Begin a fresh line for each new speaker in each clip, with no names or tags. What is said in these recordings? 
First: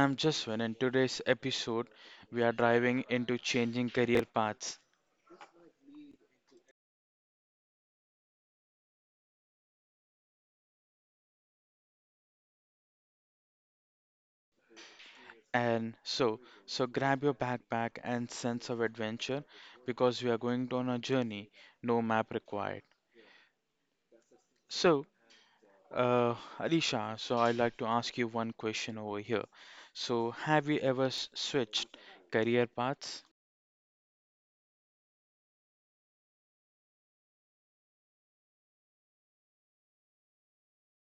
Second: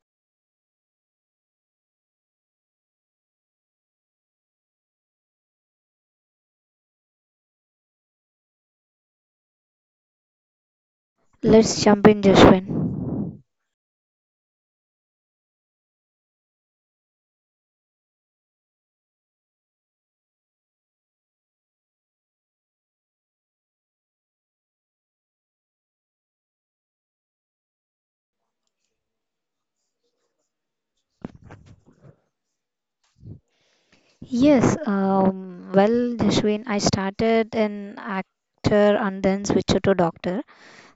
I'm Jaswin. In today's episode, we are driving into changing career paths.
Let's jump in, Jashwin.
And so, so grab your backpack and sense of adventure because we are going on a journey, no map required. So, Uh, Alisha, so I'd like to ask you one question over here. So, have you ever switched career paths?
Yes, well, Jashwin, I started an actor and then switched to doctor.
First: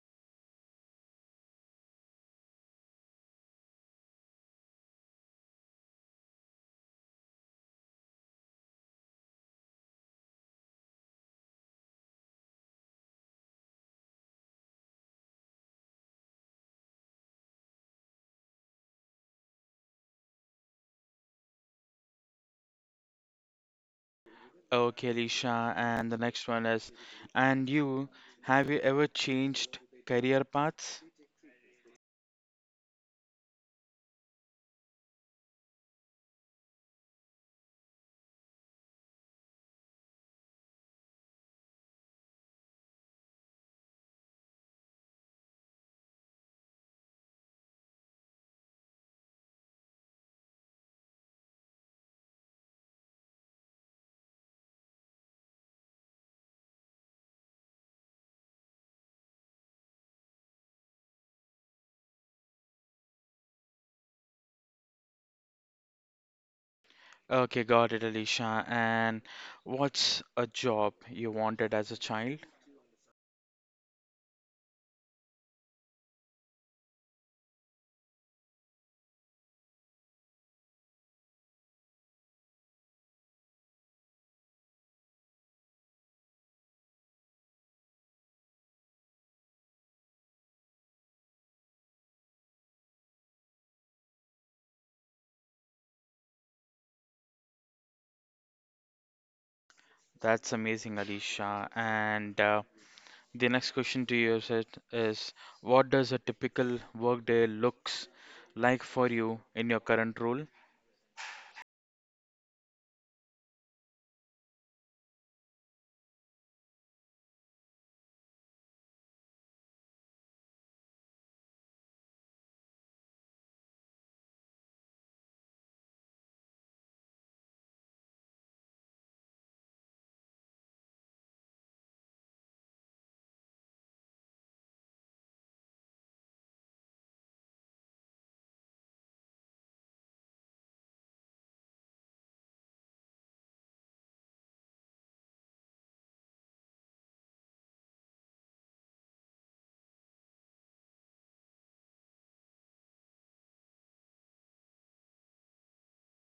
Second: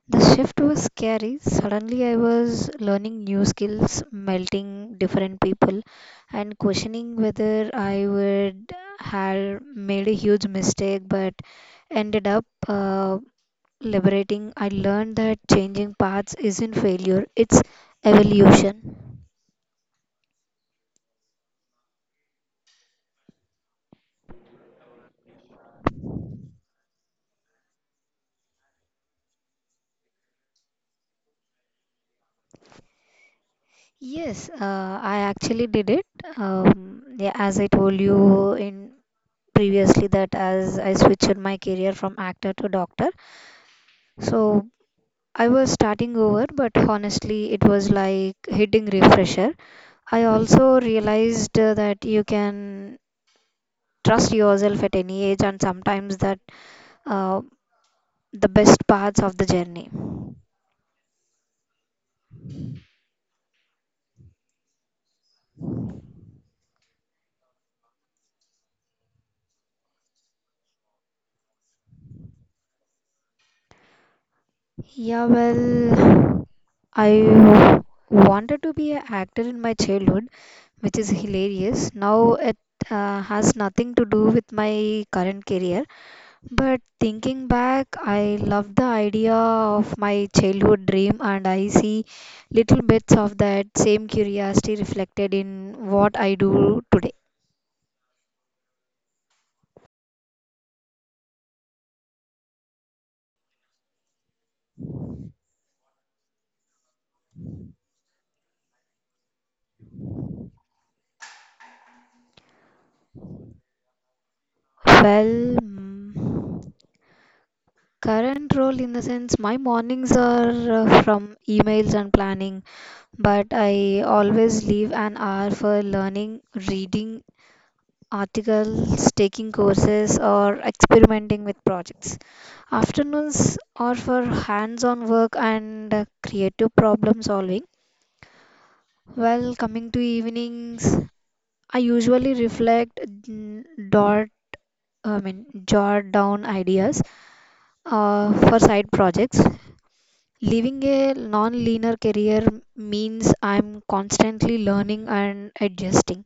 The shift was scary. Suddenly, I was learning new skills, melting different people, and questioning whether I would have made a huge mistake, but ended up liberating. I learned that changing paths isn't failure, it's evolution.
Okay, Alisha, and the next one is, and you, have you ever changed career paths?
Yes, I actually did it. Yeah, as I told you in previously that as I switched my career from actor to doctor, so I was starting over, but honestly, it was like hitting refresher. I also realized that you can trust yourself at any age, and sometimes that uh, the best parts of the journey.
Okay, got it, Alisha. And what's a job you wanted as a child?
Yeah, well, I wanted to be an actor in my childhood, which is hilarious. Now it has nothing to do with my current career, but thinking back, I love the idea of my childhood dream, and I see little bits of that same curiosity reflected in what I do today.
That's amazing, Alisha. And the next question to you is, what does a typical workday looks like for you in your current role?
Well, current role in the sense my mornings are from emails and planning, but I always leave an hour for learning, reading, articles, taking courses, or experimenting with projects. Afternoons are for hands on work and creative problem solving. While coming to evenings, I usually reflect, dot, I mean, jot down ideas for side projects. Living a non linear career means I'm constantly learning and adjusting.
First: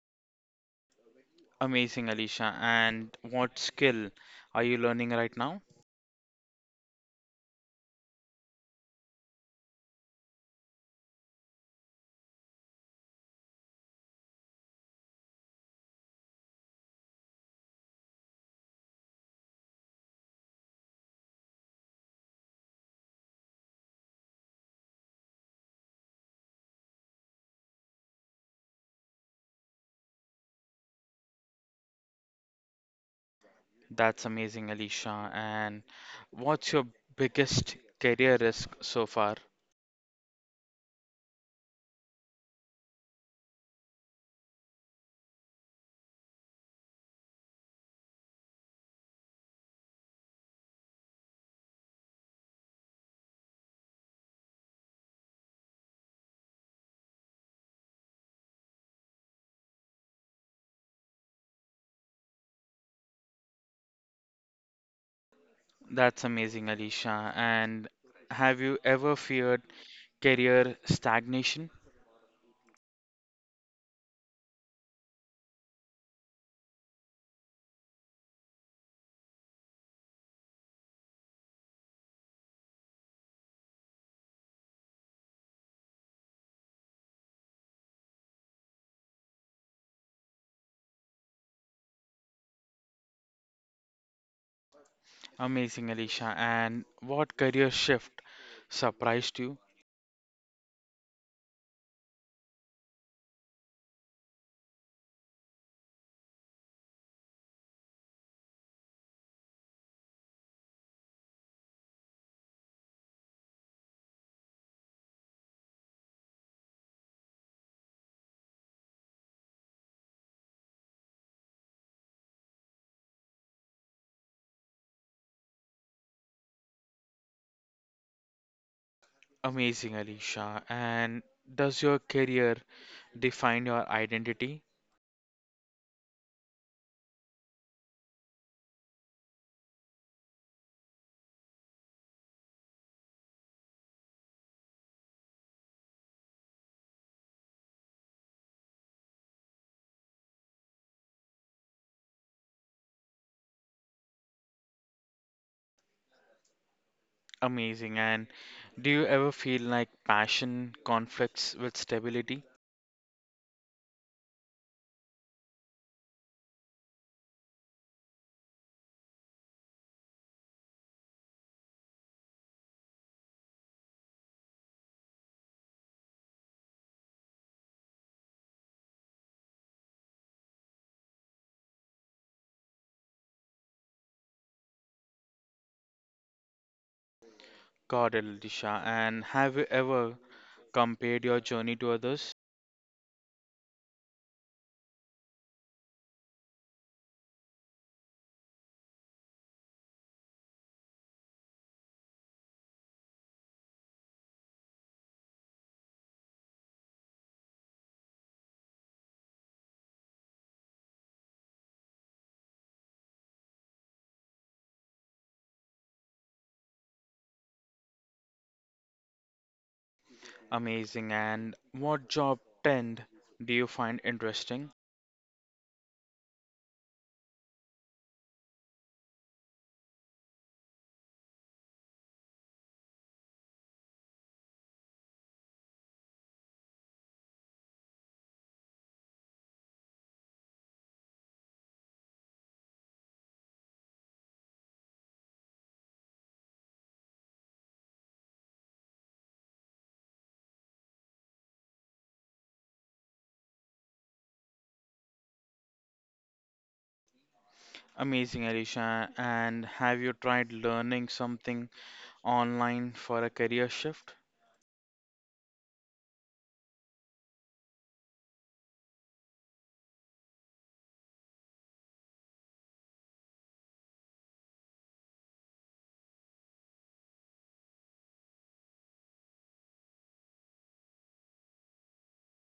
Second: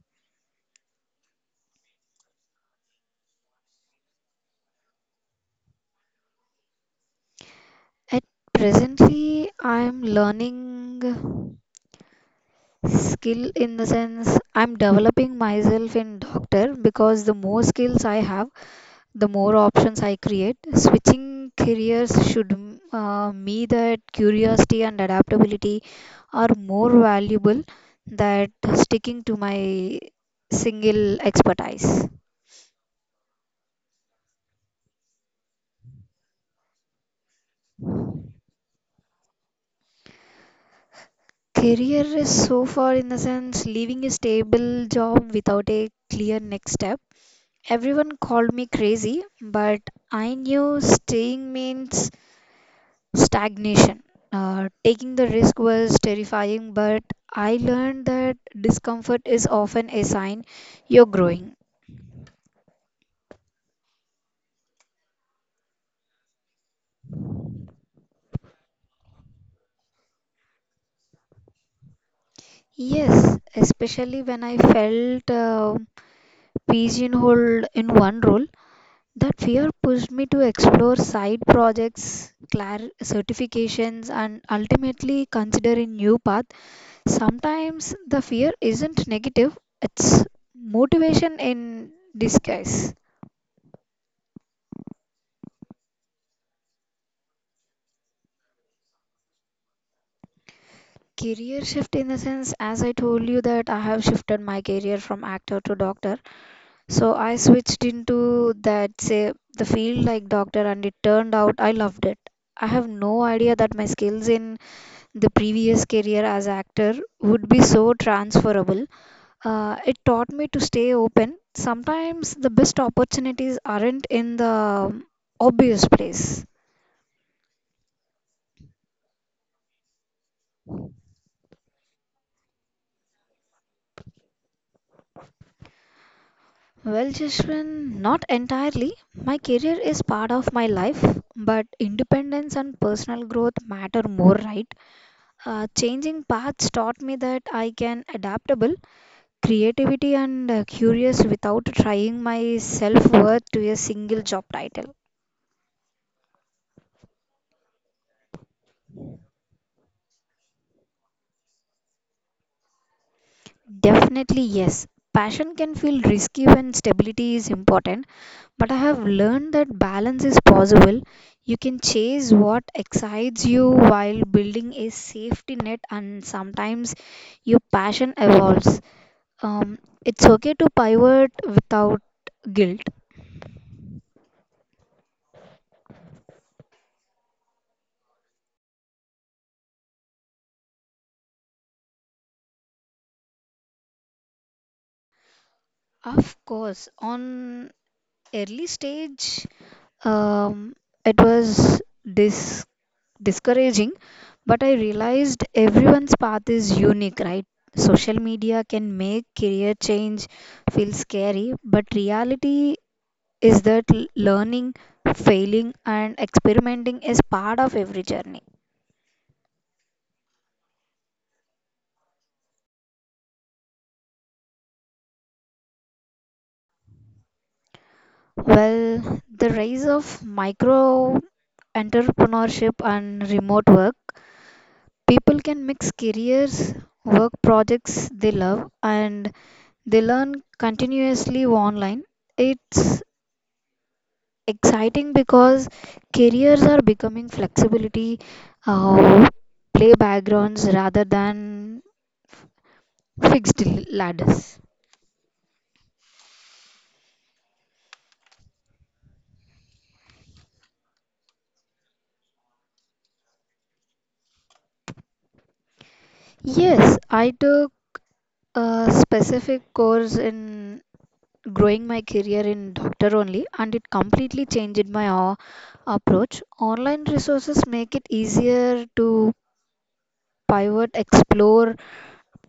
Amazing, Alicia. And what skill are you learning right now?
At presently, I'm learning. Skill in the sense I'm developing myself in doctor because the more skills I have, the more options I create switching careers should me that curiosity and adaptability are more valuable than sticking to my single expertise.
That's amazing, Alicia. And what's your biggest career risk so far?
Career is so far in the sense leaving a stable job without a clear next step, everyone called me crazy but I knew staying means stagnation. Taking the risk was terrifying, but I learned that discomfort is often a sign you're growing.
That's amazing, Alicia. And have you ever feared career stagnation?
Yes, especially when I felt pigeonholed in one role, that fear pushed me to explore side projects, certifications, and ultimately consider a new path. Sometimes the fear isn't negative, it's motivation in disguise.
Amazing, Alicia. And what career shift surprised you?
Career shift in the sense as I told you that I have shifted my career from actor to doctor, so I switched into that, say the field like doctor, and it turned out I loved it. I have no idea that my skills in the previous career as actor would be so transferable. It taught me to stay open. Sometimes the best opportunities aren't in the obvious place.
Amazing, Alicia. And does your career define your identity?
Well, Jashwin, not entirely. My career is part of my life, but independence and personal growth matter more, right? Changing paths taught me that I can adaptable, creativity and curious without trying my self-worth to a single job title.
Amazing. And do you ever feel like passion conflicts with stability?
Definitely yes. Passion can feel risky when stability is important. But I have learned that balance is possible. You can chase what excites you while building a safety net, and sometimes your passion evolves. Um, it's okay to pivot without guilt.
God, Elisha. And have you ever compared your journey to others?
Of course, on early stage, um, it was discouraging, but I realized everyone's path is unique, right? Social media can make career change feel scary, but reality is that learning, failing, and experimenting is part of every journey.
Amazing. And what job trend do you find interesting?
Well, the rise of micro entrepreneurship and remote work, people can mix careers, work projects they love, and they learn continuously online. It's exciting because careers are becoming flexibility, uh, play backgrounds rather than fixed ladders.
Amazing, Elisha. And have you tried learning something online for a career shift?
Yes, I took a specific course in growing my career in doctor only, and it completely changed my approach. Online resources make it easier to pivot, explore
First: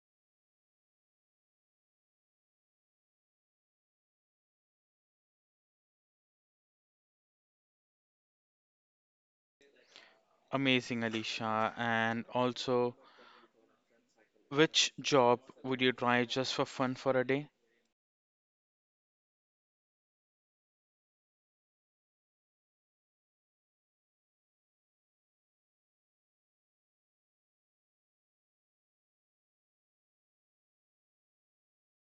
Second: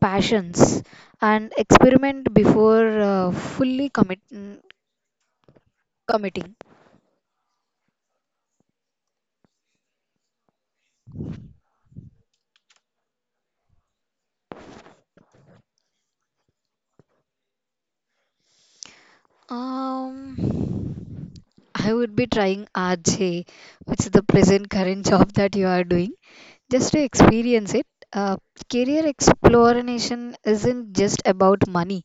passions, and experiment before fully committing.
Amazing, Elisha. And also, which job would you try just for fun for a day?
Um, I would be trying RJ, which is the present current job that you are doing, just to experience it. Uh, Career exploration isn't just about money,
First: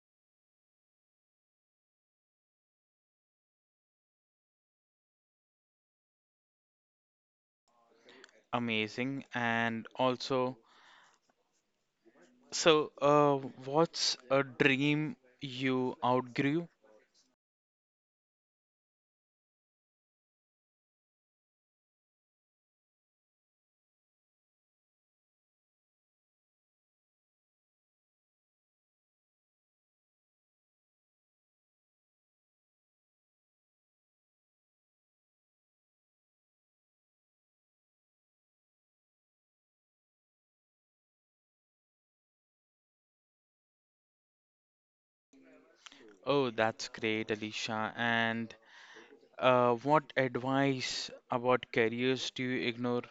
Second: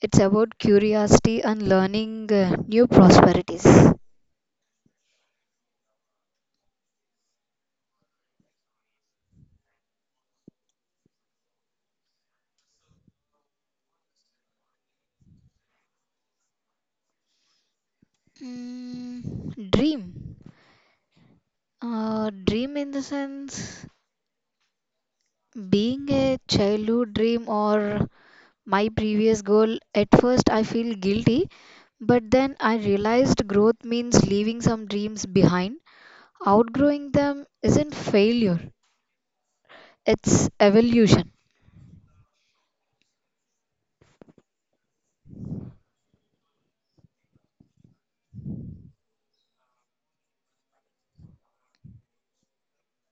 it's about curiosity and learning new prosperities.
Amazing. And also, So, uh, what's a dream you outgrew?
Mm, dream. Dream in the sense being a childhood dream or my previous goal, at first I feel guilty, but then I realized growth means leaving some dreams behind. Outgrowing them isn't failure, it's evolution.
Oh, that's great, Alicia. And what advice about careers do you ignore?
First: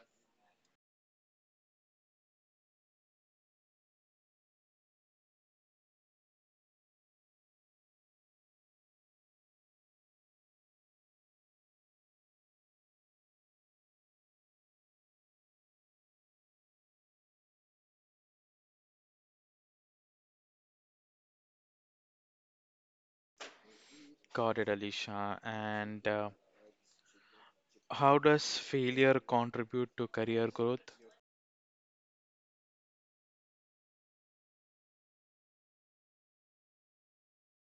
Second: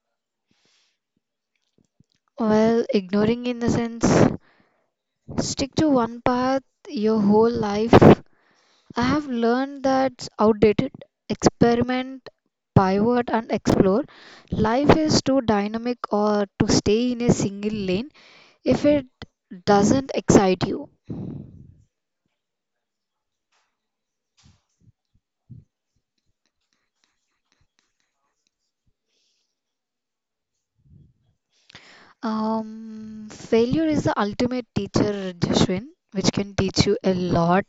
Well, ignoring in the sense, stick to one path your whole life. I have learned that's outdated. Experiment, pivot, and explore. Life is too dynamic or to stay in a single lane if it doesn't excite you.
Got it, Alicia. And how does failure contribute to career growth?
Failure is the ultimate teacher, Jashwin, which can teach you a lot.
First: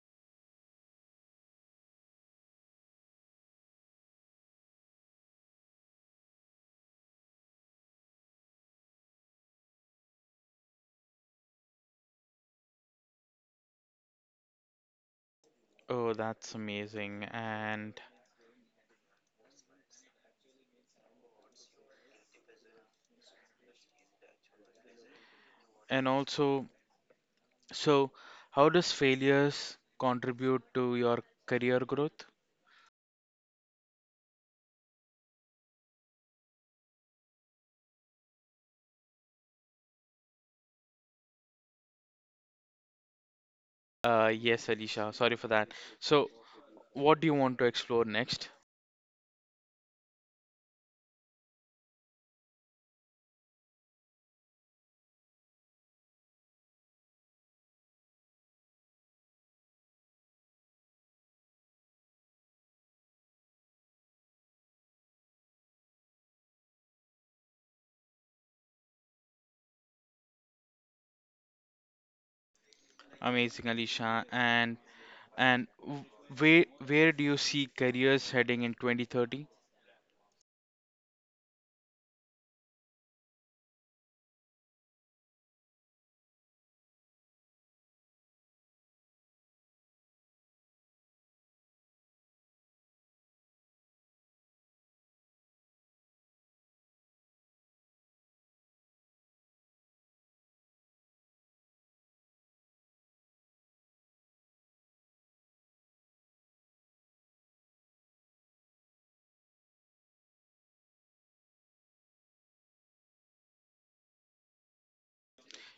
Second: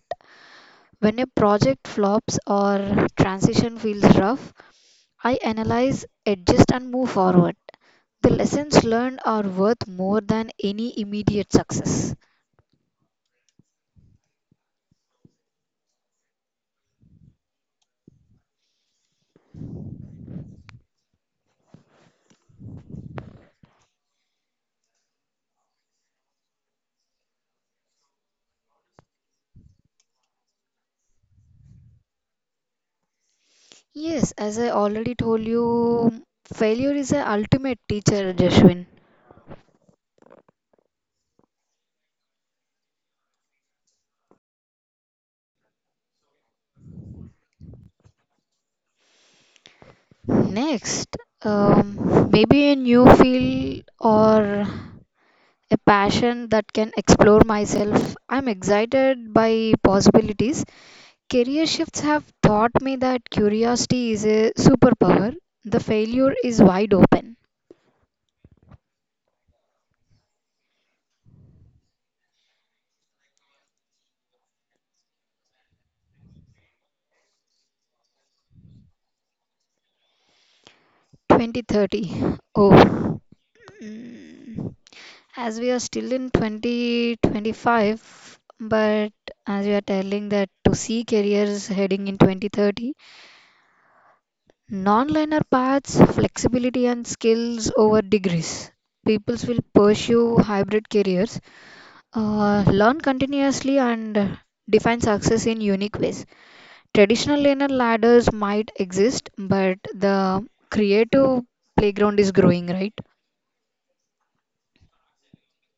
When a project flops or transition feels rough, I analyze, adjust, and move forward. The lessons learned are worth more than any immediate success.
Oh, that's amazing. And also, so how does failures contribute to your career growth?
Yes, as I already told you, failure is the ultimate teacher, Jashwin.
Yes, Alicia. Sorry for that. So, what do you want to explore next?
Next, maybe a new field or a passion that can explore myself. I'm excited by possibilities. Career shifts have taught me that curiosity is a superpower. The failure is wide open.
Amazing, Alisha. And where do you see careers heading in 2030?
2030. Oh. Mm. As we are still in 2025, but as we are telling that to see careers heading in 2030, non-linear paths, flexibility, and skills over degrees. Peoples will pursue hybrid careers. Learn continuously and define success in unique ways. Traditional linear ladders might exist, but the creative playground is growing, right?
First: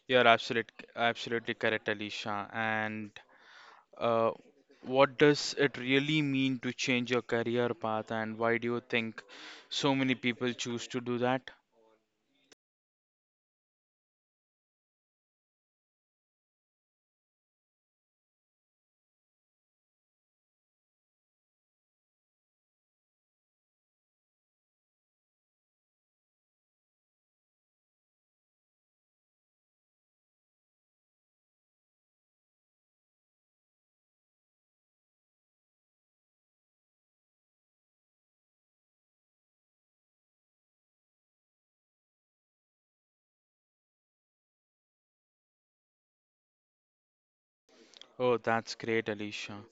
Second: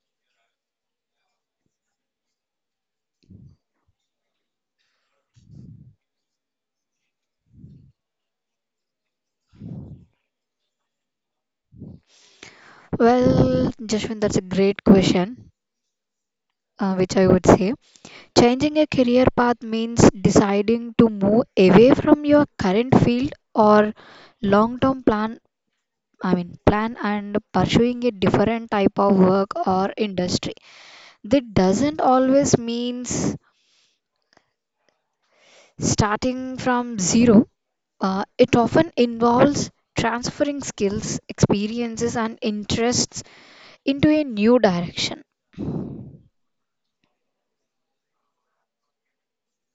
You're absolutely correct, Alisha. And uh, what does it really mean to change your career path, and why do you think so many people choose to do that?
Well, Jashwin, that's a great question, which I would say. Changing a career path means deciding to move away from your current field or long-term plan. I mean, plan and pursuing a different type of work or industry. That doesn't always means starting from zero, it often involves transferring skills, experiences, and interests into a new direction.
Oh, that's great, Alisha.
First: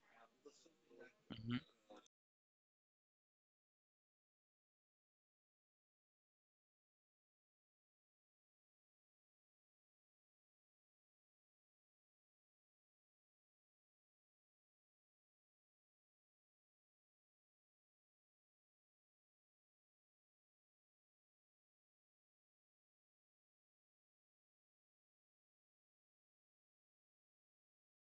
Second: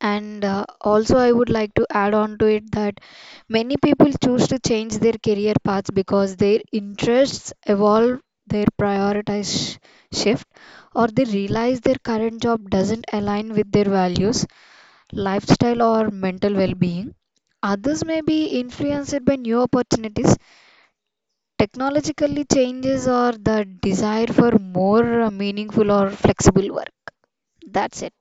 And also, I would
Mhm.
like to add on to it that many people choose to change their career paths because their interests evolve, their priorities shift, or they realize their current job doesn't align with their values, lifestyle, or mental well being. Others may be influenced by new opportunities technologically changes or the desire for more meaningful or flexible work. That's it.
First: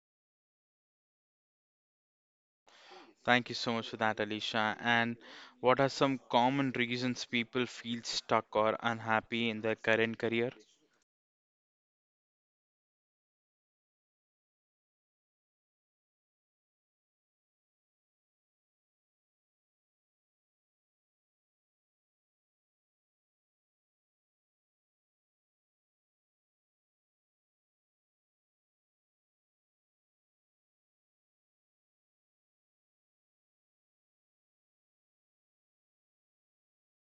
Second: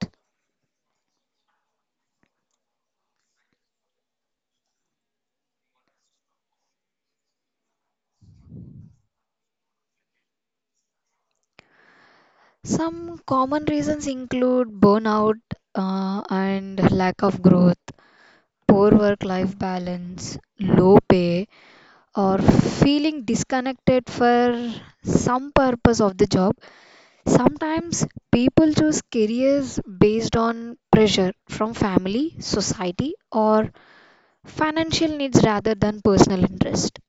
Thank you so much for that, Alicia. And what are some common reasons people feel stuck or unhappy in their current career?
Some common reasons include burnout and lack of growth, poor work life balance, low pay, or feeling disconnected for some purpose of the job. Sometimes people choose careers based on pressure from family, society, or financial needs rather than personal interest.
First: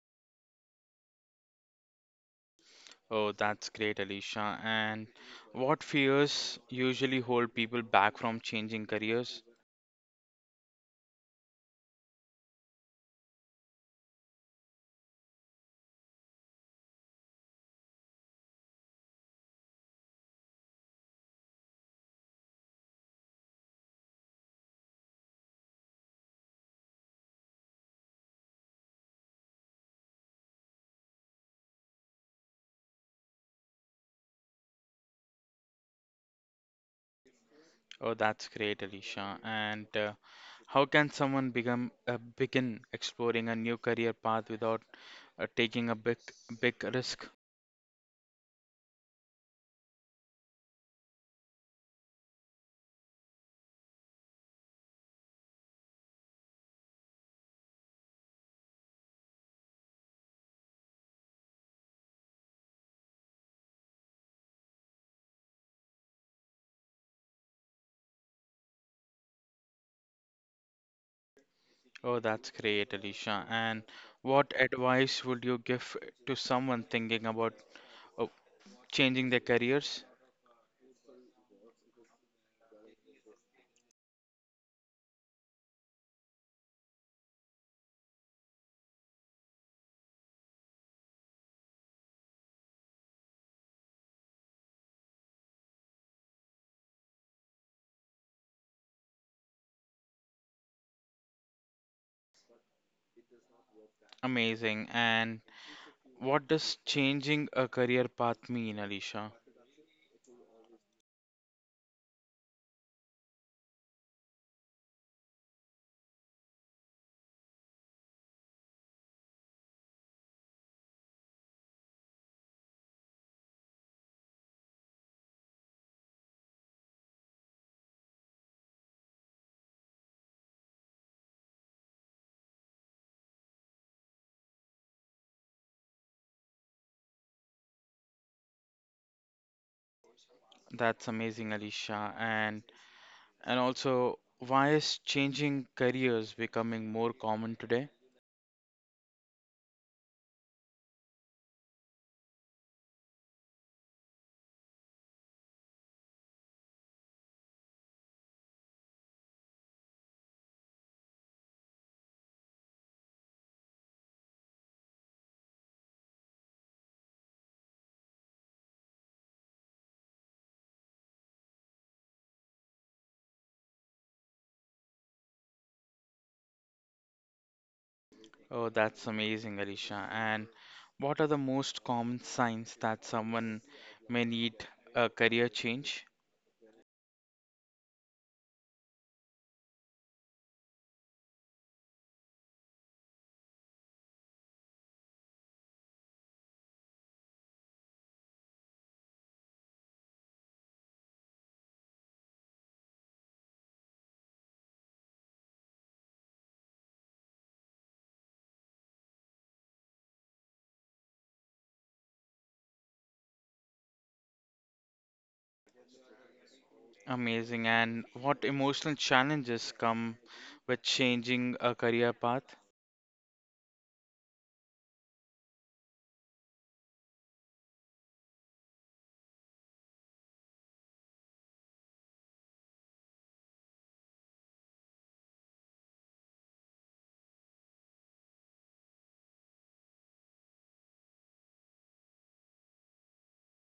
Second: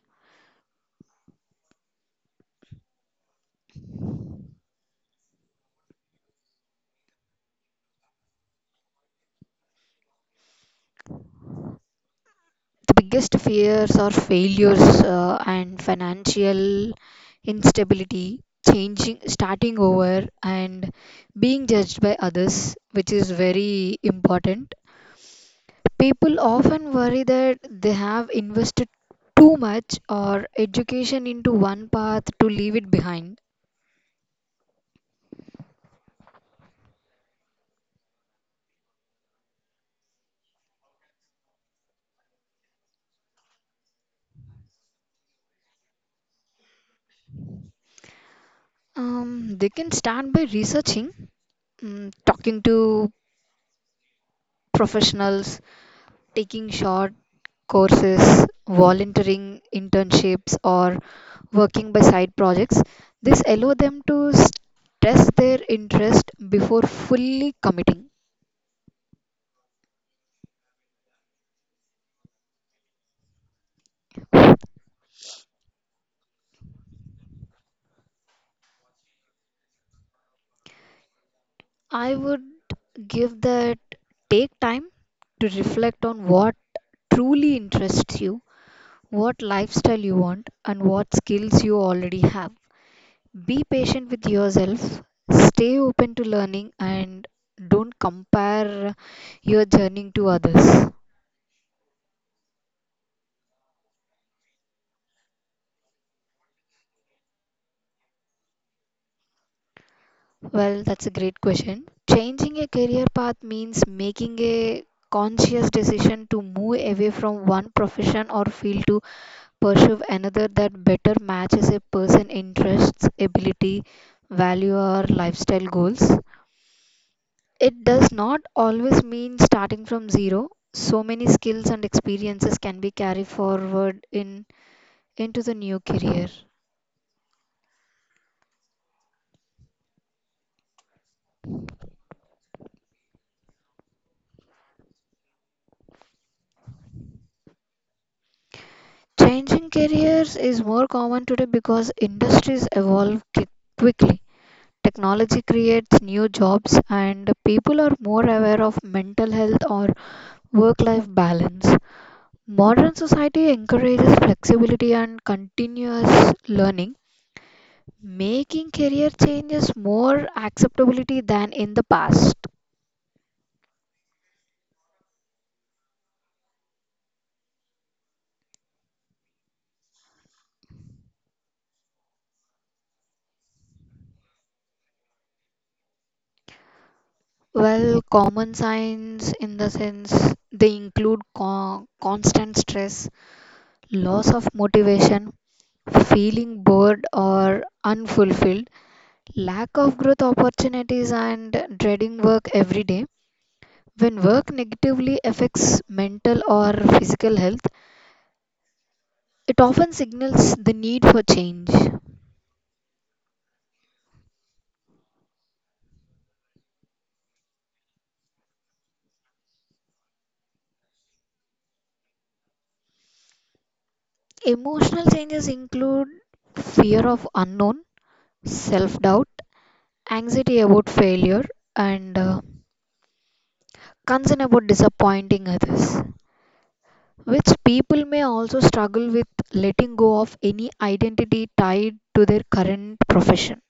Oh, that's great, Alicia. And what fears usually hold people back from changing careers?
The biggest fears are failures and financial instability, changing starting over, and being judged by others, which is very important. People often worry that they have invested too much or education into one path to leave it behind.
Oh, that's great, Alicia. And how can someone become begin exploring a new career path without taking a big risk?
um, they can start by researching, talking to professionals, taking short courses, volunteering internships, or working by side projects. This allow them to test their interest before fully committing.
Oh, that's great, Alicia. And what advice would you give to someone thinking about uh, changing their careers?
I would give that take time to reflect on what truly interests you, what lifestyle you want, and what skills you already have. Be patient with yourself, stay open to learning, and don't compare your journey to others.
Amazing. And what does changing a career path mean, Alicia?
Well, that's a great question. Changing a career path means making a conscious decision to move away from one profession or field to pursue another that better matches a person's interests, ability, value, or lifestyle goals. It does not always mean starting from zero. So many skills and experiences can be carried forward in into the new career.
That's amazing, Alicia. And also, why is changing careers becoming more common today?
Changing careers is more common today because industries evolve quickly. Technology creates new jobs and people are more aware of mental health or work life balance. Modern society encourages flexibility and continuous learning making career changes more acceptability than in the past?
Oh, that's amazing, Alicia. And what are the most common signs that someone may need a career change?
Well, common signs in the sense they include constant stress, loss of motivation, feeling bored or unfulfilled, lack of growth opportunities, and dreading work every day. When work negatively affects mental or physical health, it often signals the need for change.
Amazing. And what emotional challenges come with changing a career path?
Emotional changes include fear of unknown, self doubt, anxiety about failure, and concern about disappointing others, which people may also struggle with letting go of any identity tied to their current profession.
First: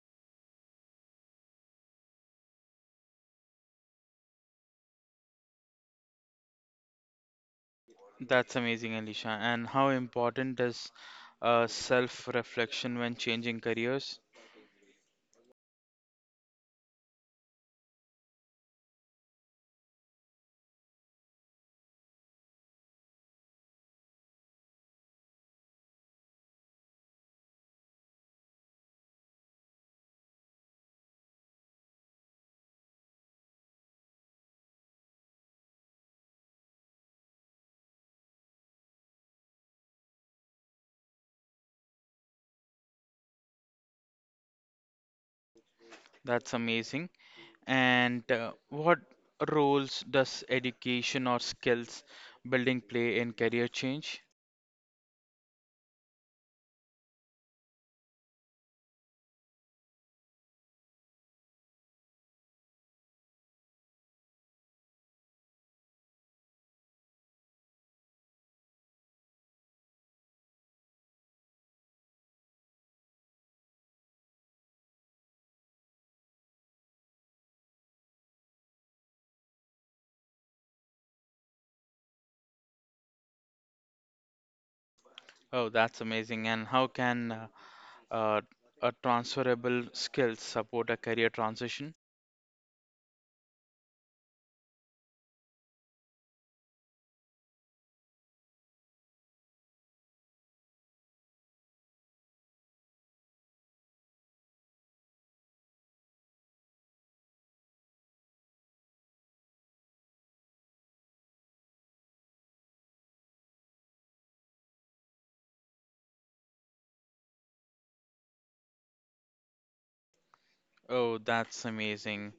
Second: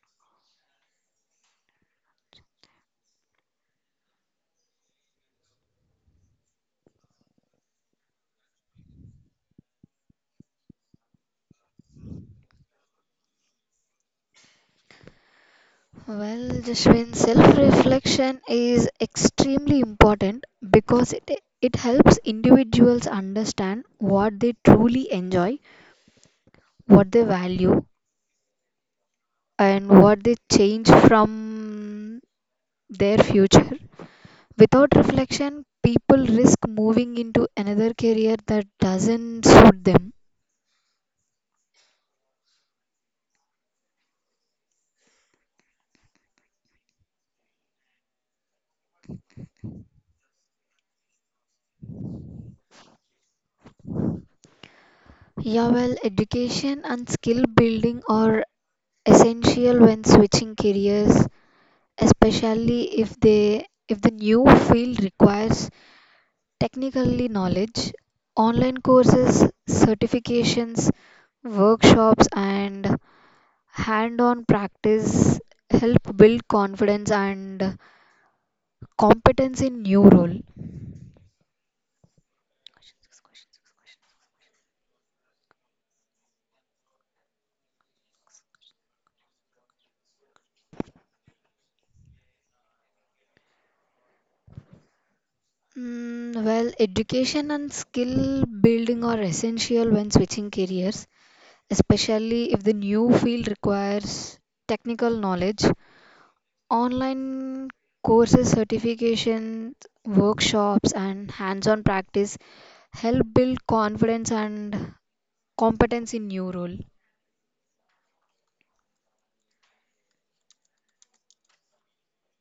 That's amazing, Alicia. And how important is self-reflection when changing careers?
Well, Jashwin, self reflection is extremely important because it helps individuals understand what they truly enjoy, what they value, and what they change from their future. Without reflection, people risk moving into another career that doesn't suit them.
That's amazing. And what roles does education or skills building play in career change?
Yeah, well, education and skill building are essential when switching careers, especially if the new field requires technically knowledge. Online courses, certifications, workshops and hand-on practice help build confidence and competence in new role.
Oh, that's amazing. And how can uh, a transferable skills support a career transition?
Mm, well, education and skill building are essential when switching careers, especially if the new field requires technical knowledge. Online courses, certifications, workshops, and hands on practice help build confidence and competence in new role.
Oh, that's amazing.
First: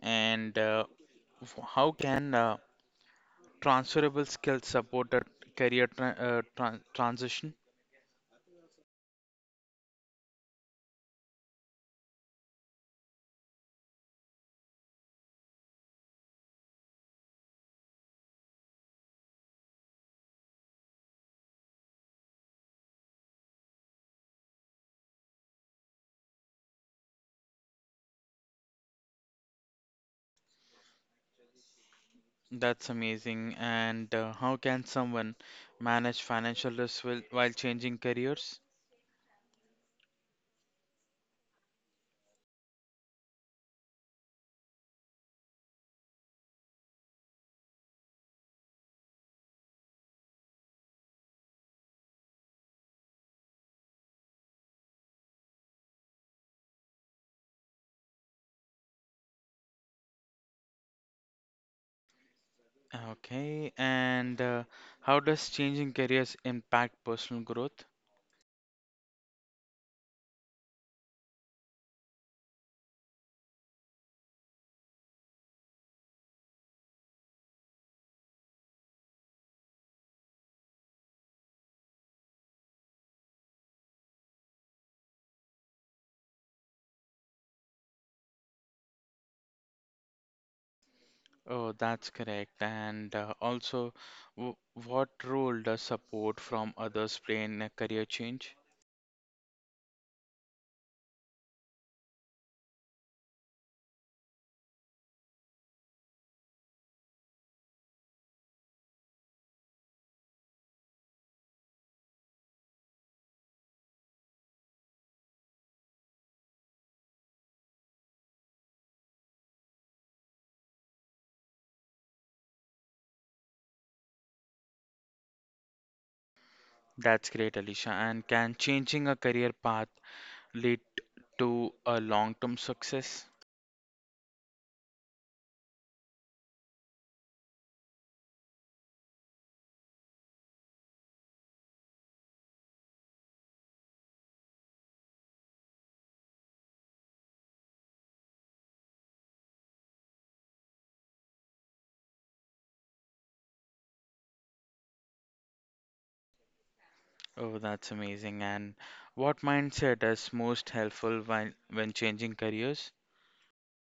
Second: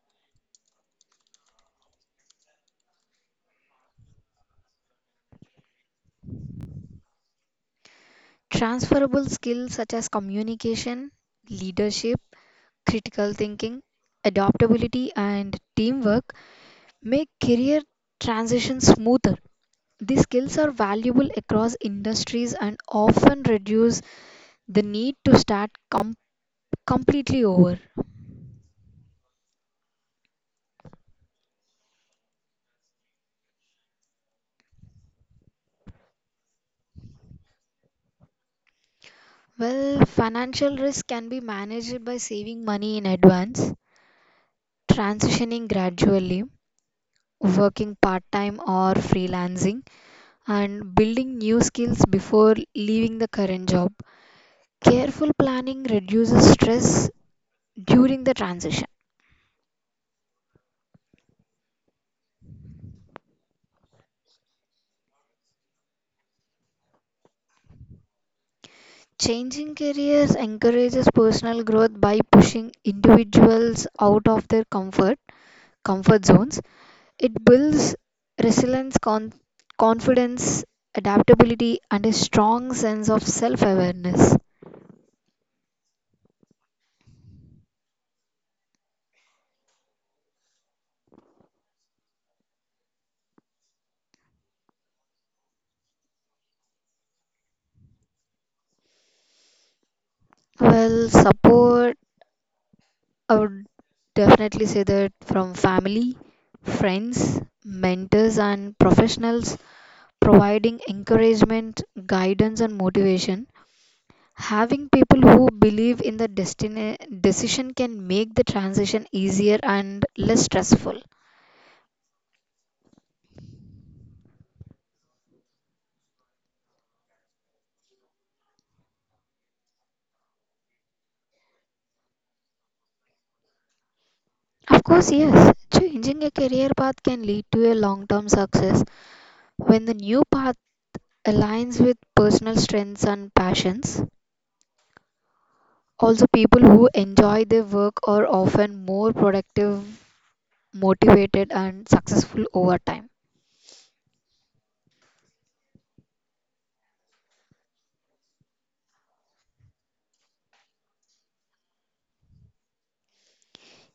And how can transferable skills support a career transition?
Transferable skills such as communication, leadership, critical thinking, adaptability, and teamwork make career transitions smoother. These skills are valuable across industries and often reduce the need to start completely over.
That's amazing. And how can someone manage financial risk while changing careers?
Well, financial risk can be managed by saving money in advance, transitioning gradually, working part time or freelancing, and building new skills before leaving the current job. Careful planning reduces stress during the transition.
Okay, and how does changing careers impact personal growth?
Changing careers encourages personal growth by pushing individuals out of their comfort zones. It builds resilience, confidence, adaptability, and a strong sense of self-awareness.
Oh, that's correct. And also, w what role does support from others play in a career change?
Well, support I would definitely say that from family, friends, mentors, and professionals providing encouragement, guidance, and motivation. Having people who believe in the destiny decision can make the transition easier and less stressful.
That's great, Alicia. And can changing a career path lead to a long-term success?
Of course, yes. So, changing a career path can lead to a long term success when the new path aligns with personal strengths and passions. Also, people who enjoy their work are often more productive, motivated, and successful over time.
Oh, that's amazing. And what mindset is most helpful when changing careers?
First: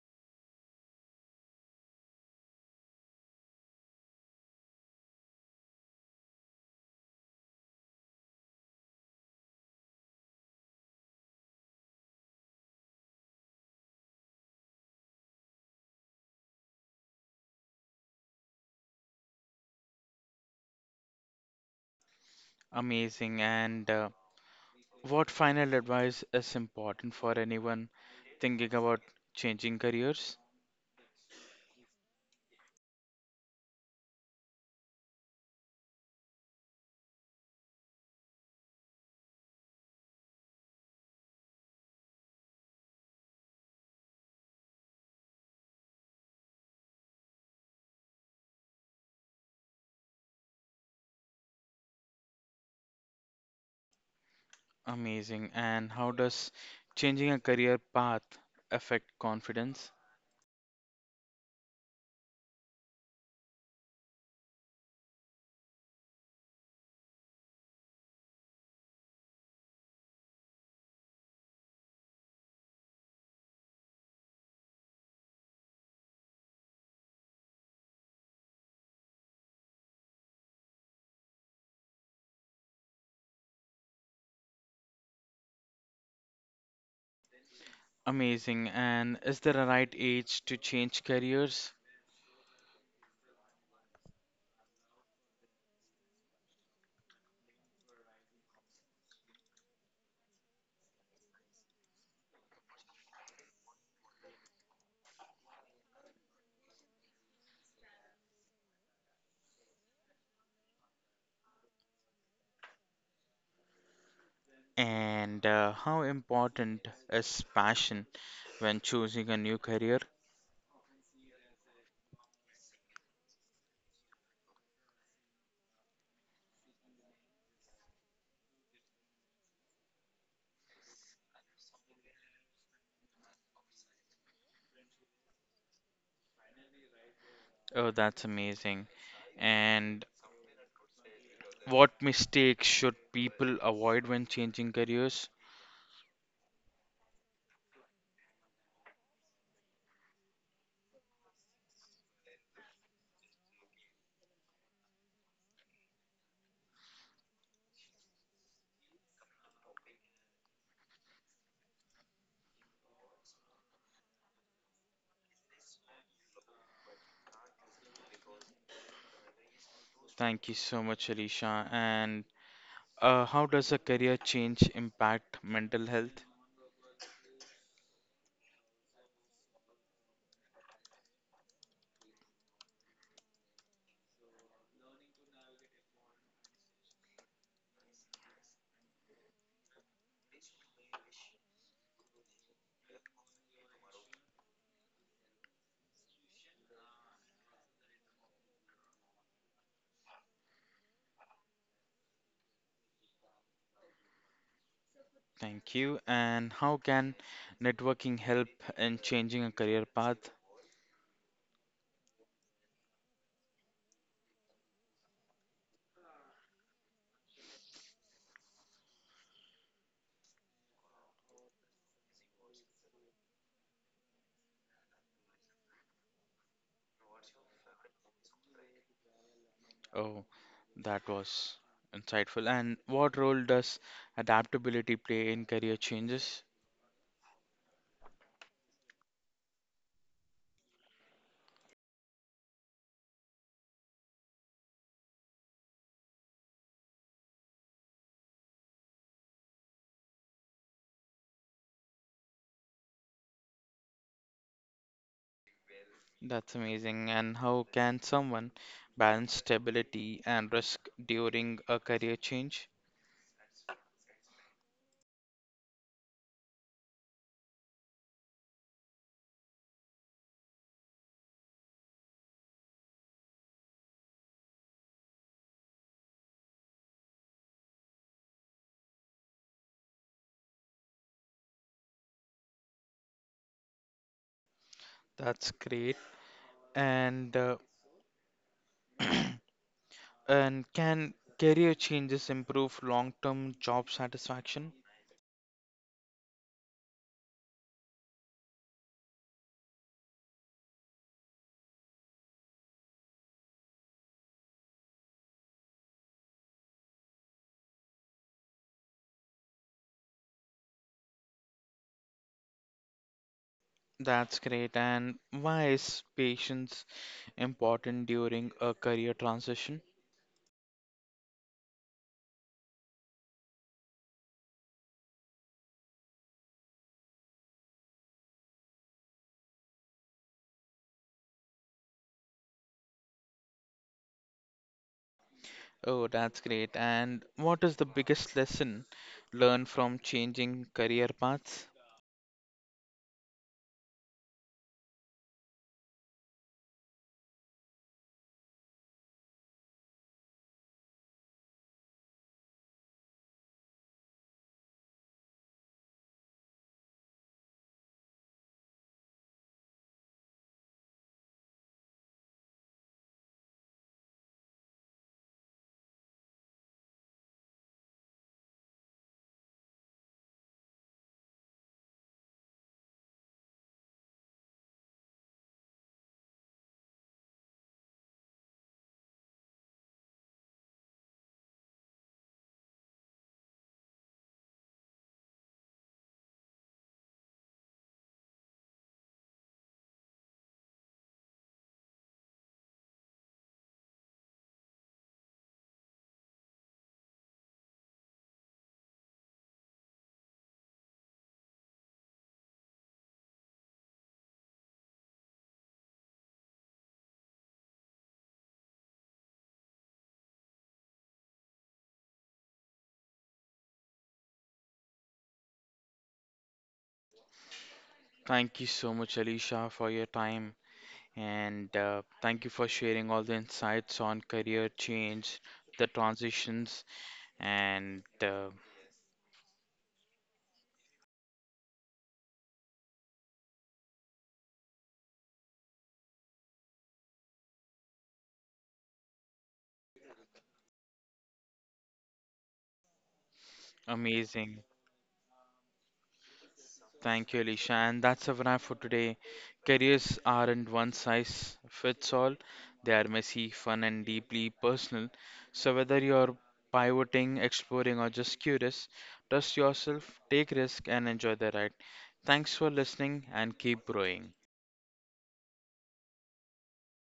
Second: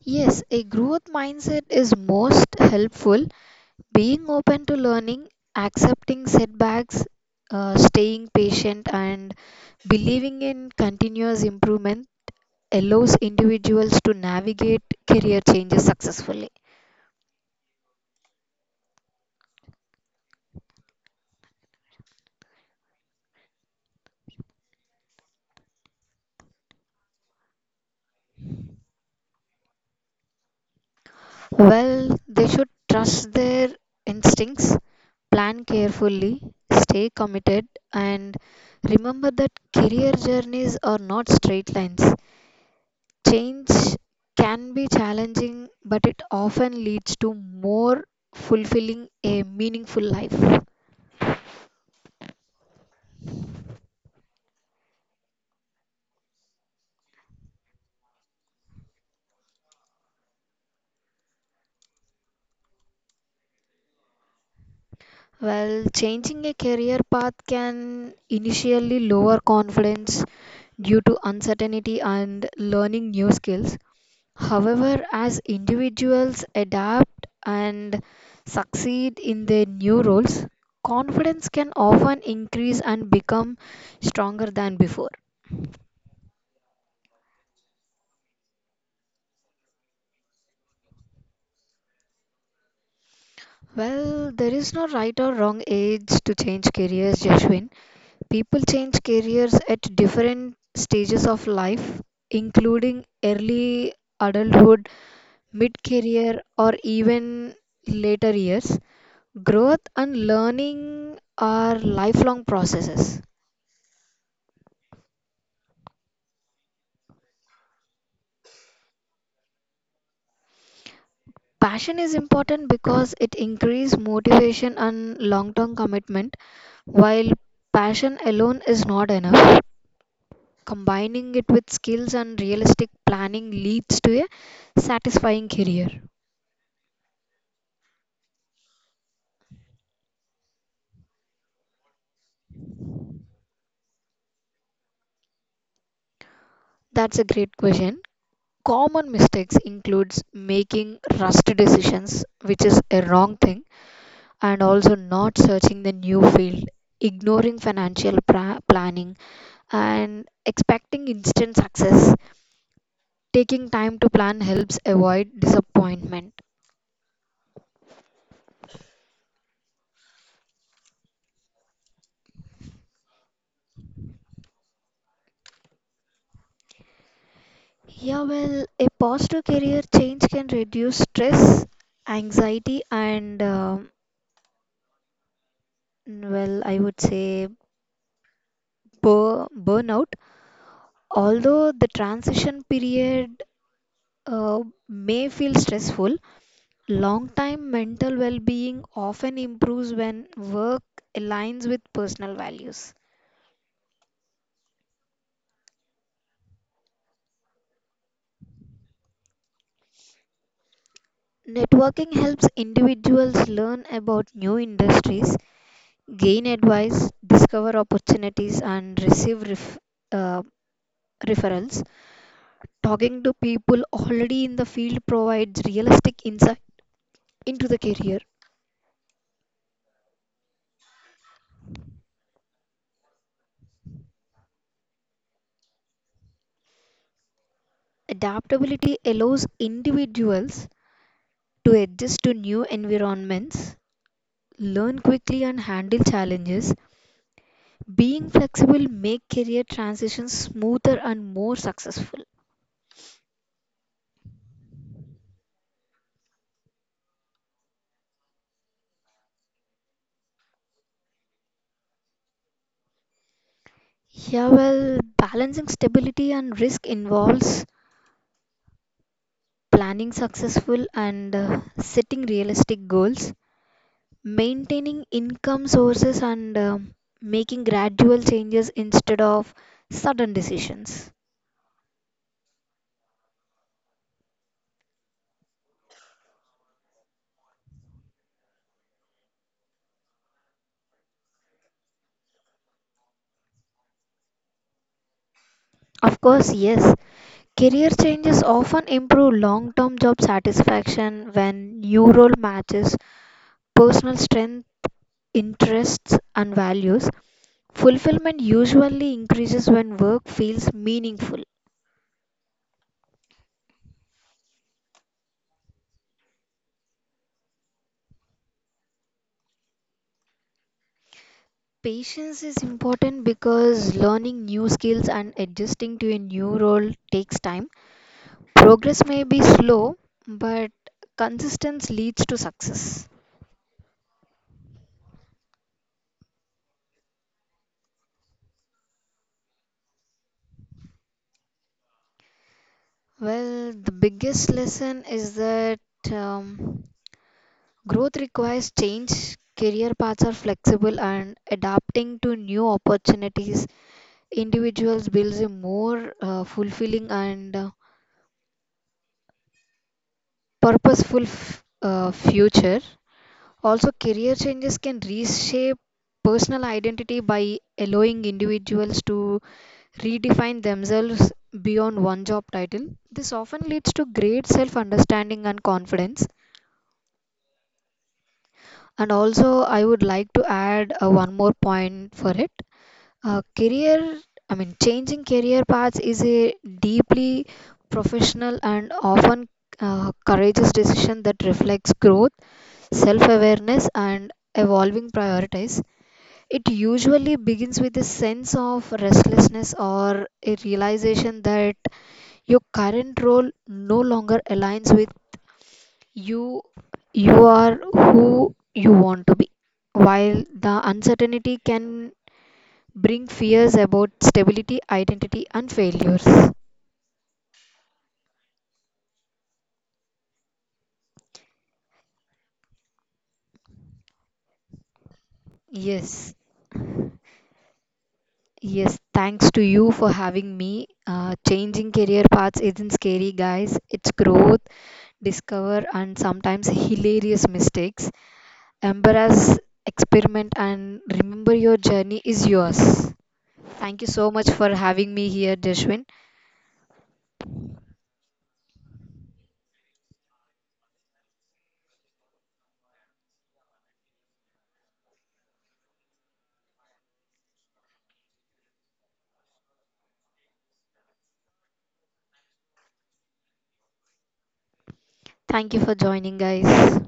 Yes, a growth mindset is most helpful. Being open to learning, accepting setbacks, staying patient, and believing in continuous improvement allows individuals to navigate career changes successfully.
Amazing. And what final advice is important for anyone thinking about changing careers?
Well, they should trust their instincts, plan carefully, stay committed, and remember that career journeys are not straight lines. Change can be challenging, but it often leads to more fulfilling a meaningful life.
Amazing. And how does changing a career path affect confidence?
Well, changing a career path can initially lower confidence due to uncertainty and learning new skills. However, as individuals adapt and succeed in their new roles, confidence can often increase and become stronger than before.
Amazing. And is there a right age to change careers?
Well, there is no right or wrong age to change careers, Jashwin. People change careers at different stages of life, including early adulthood, mid career, or even later years. Growth and learning are lifelong processes.
And how important is passion when choosing a new career?
Passion is important because it increases motivation and long term commitment, while passion alone is not enough. Combining it with skills and realistic planning leads to a satisfying career.
Oh, that's amazing. And what mistakes should people avoid when changing careers?
That's a great question. Common mistakes includes making rushed decisions, which is a wrong thing, and also not searching the new field, ignoring financial planning, and expecting instant success. Taking time to plan helps avoid disappointment.
Thank you so much, Alicia. And how does a career change impact mental health?
Yeah, well, a positive career change can reduce stress, anxiety, and well, I would say burnout. Although the transition period uh, may feel stressful, long time mental well being often improves when work aligns with personal values.
Thank you. And how can networking help in changing a career path?
Networking helps individuals learn about new industries, gain advice, discover opportunities, and receive uh, referrals. Talking to people already in the field provides realistic insight into the career.
Oh, that was insightful. And what role does adaptability play in career changes?
Adaptability allows individuals to adjust to new environments, learn quickly, and handle challenges. Being flexible make career transitions smoother and more successful.
That's amazing. And how can someone balance stability and risk during a career change?
Yeah, well, balancing stability and risk involves planning successful and setting realistic goals, maintaining income sources, and making gradual changes instead of sudden decisions.
That's great. And and can career changes improve long-term job satisfaction?
Of course, yes. Career changes often improve long-term job satisfaction when new role matches personal strength, interests, and values. Fulfillment usually increases when work feels meaningful.
That's great. And why is patience important during a career transition?
Patience is important because learning new skills and adjusting to a new role takes time. Progress may be slow, but consistency leads to success.
Oh, that's great. And what is the biggest lesson learned from changing career paths?
Well, the biggest lesson is that. Um, Growth requires change, career paths are flexible, and adapting to new opportunities, individuals builds a more fulfilling and purposeful future. Also, career changes can reshape personal identity by allowing individuals to redefine themselves beyond one job title. This often leads to great self understanding and confidence. And also, I would like to add one more point for it. Uh, career, Changing career paths is a deeply professional and often courageous decision that reflects growth, self awareness, and evolving priorities. It usually begins with a sense of restlessness or a realization that your current role no longer aligns with you. You are who you want to be. While the uncertainty can bring fears about stability, identity, and failures.
Thank you so much, Alicia, for your time. And thank you for sharing all the insights on career change, the
Yes,
transitions, and
yes. Thanks to you for having me. Changing career paths isn't scary, guys. It's growth, discover, and sometimes hilarious mistakes. Embrace, experiment, and remember your journey is yours. Thank you so much
amazing.
for having me here, Deshwin.
Thank you, Alicia. And that's a wrap for today. Careers aren't one size fits all, they are messy, fun, and deeply personal. So, whether you're pivoting, exploring, or just curious, trust yourself, take risk, and enjoy the ride. Thanks for listening and keep growing.
Thank you for joining, guys.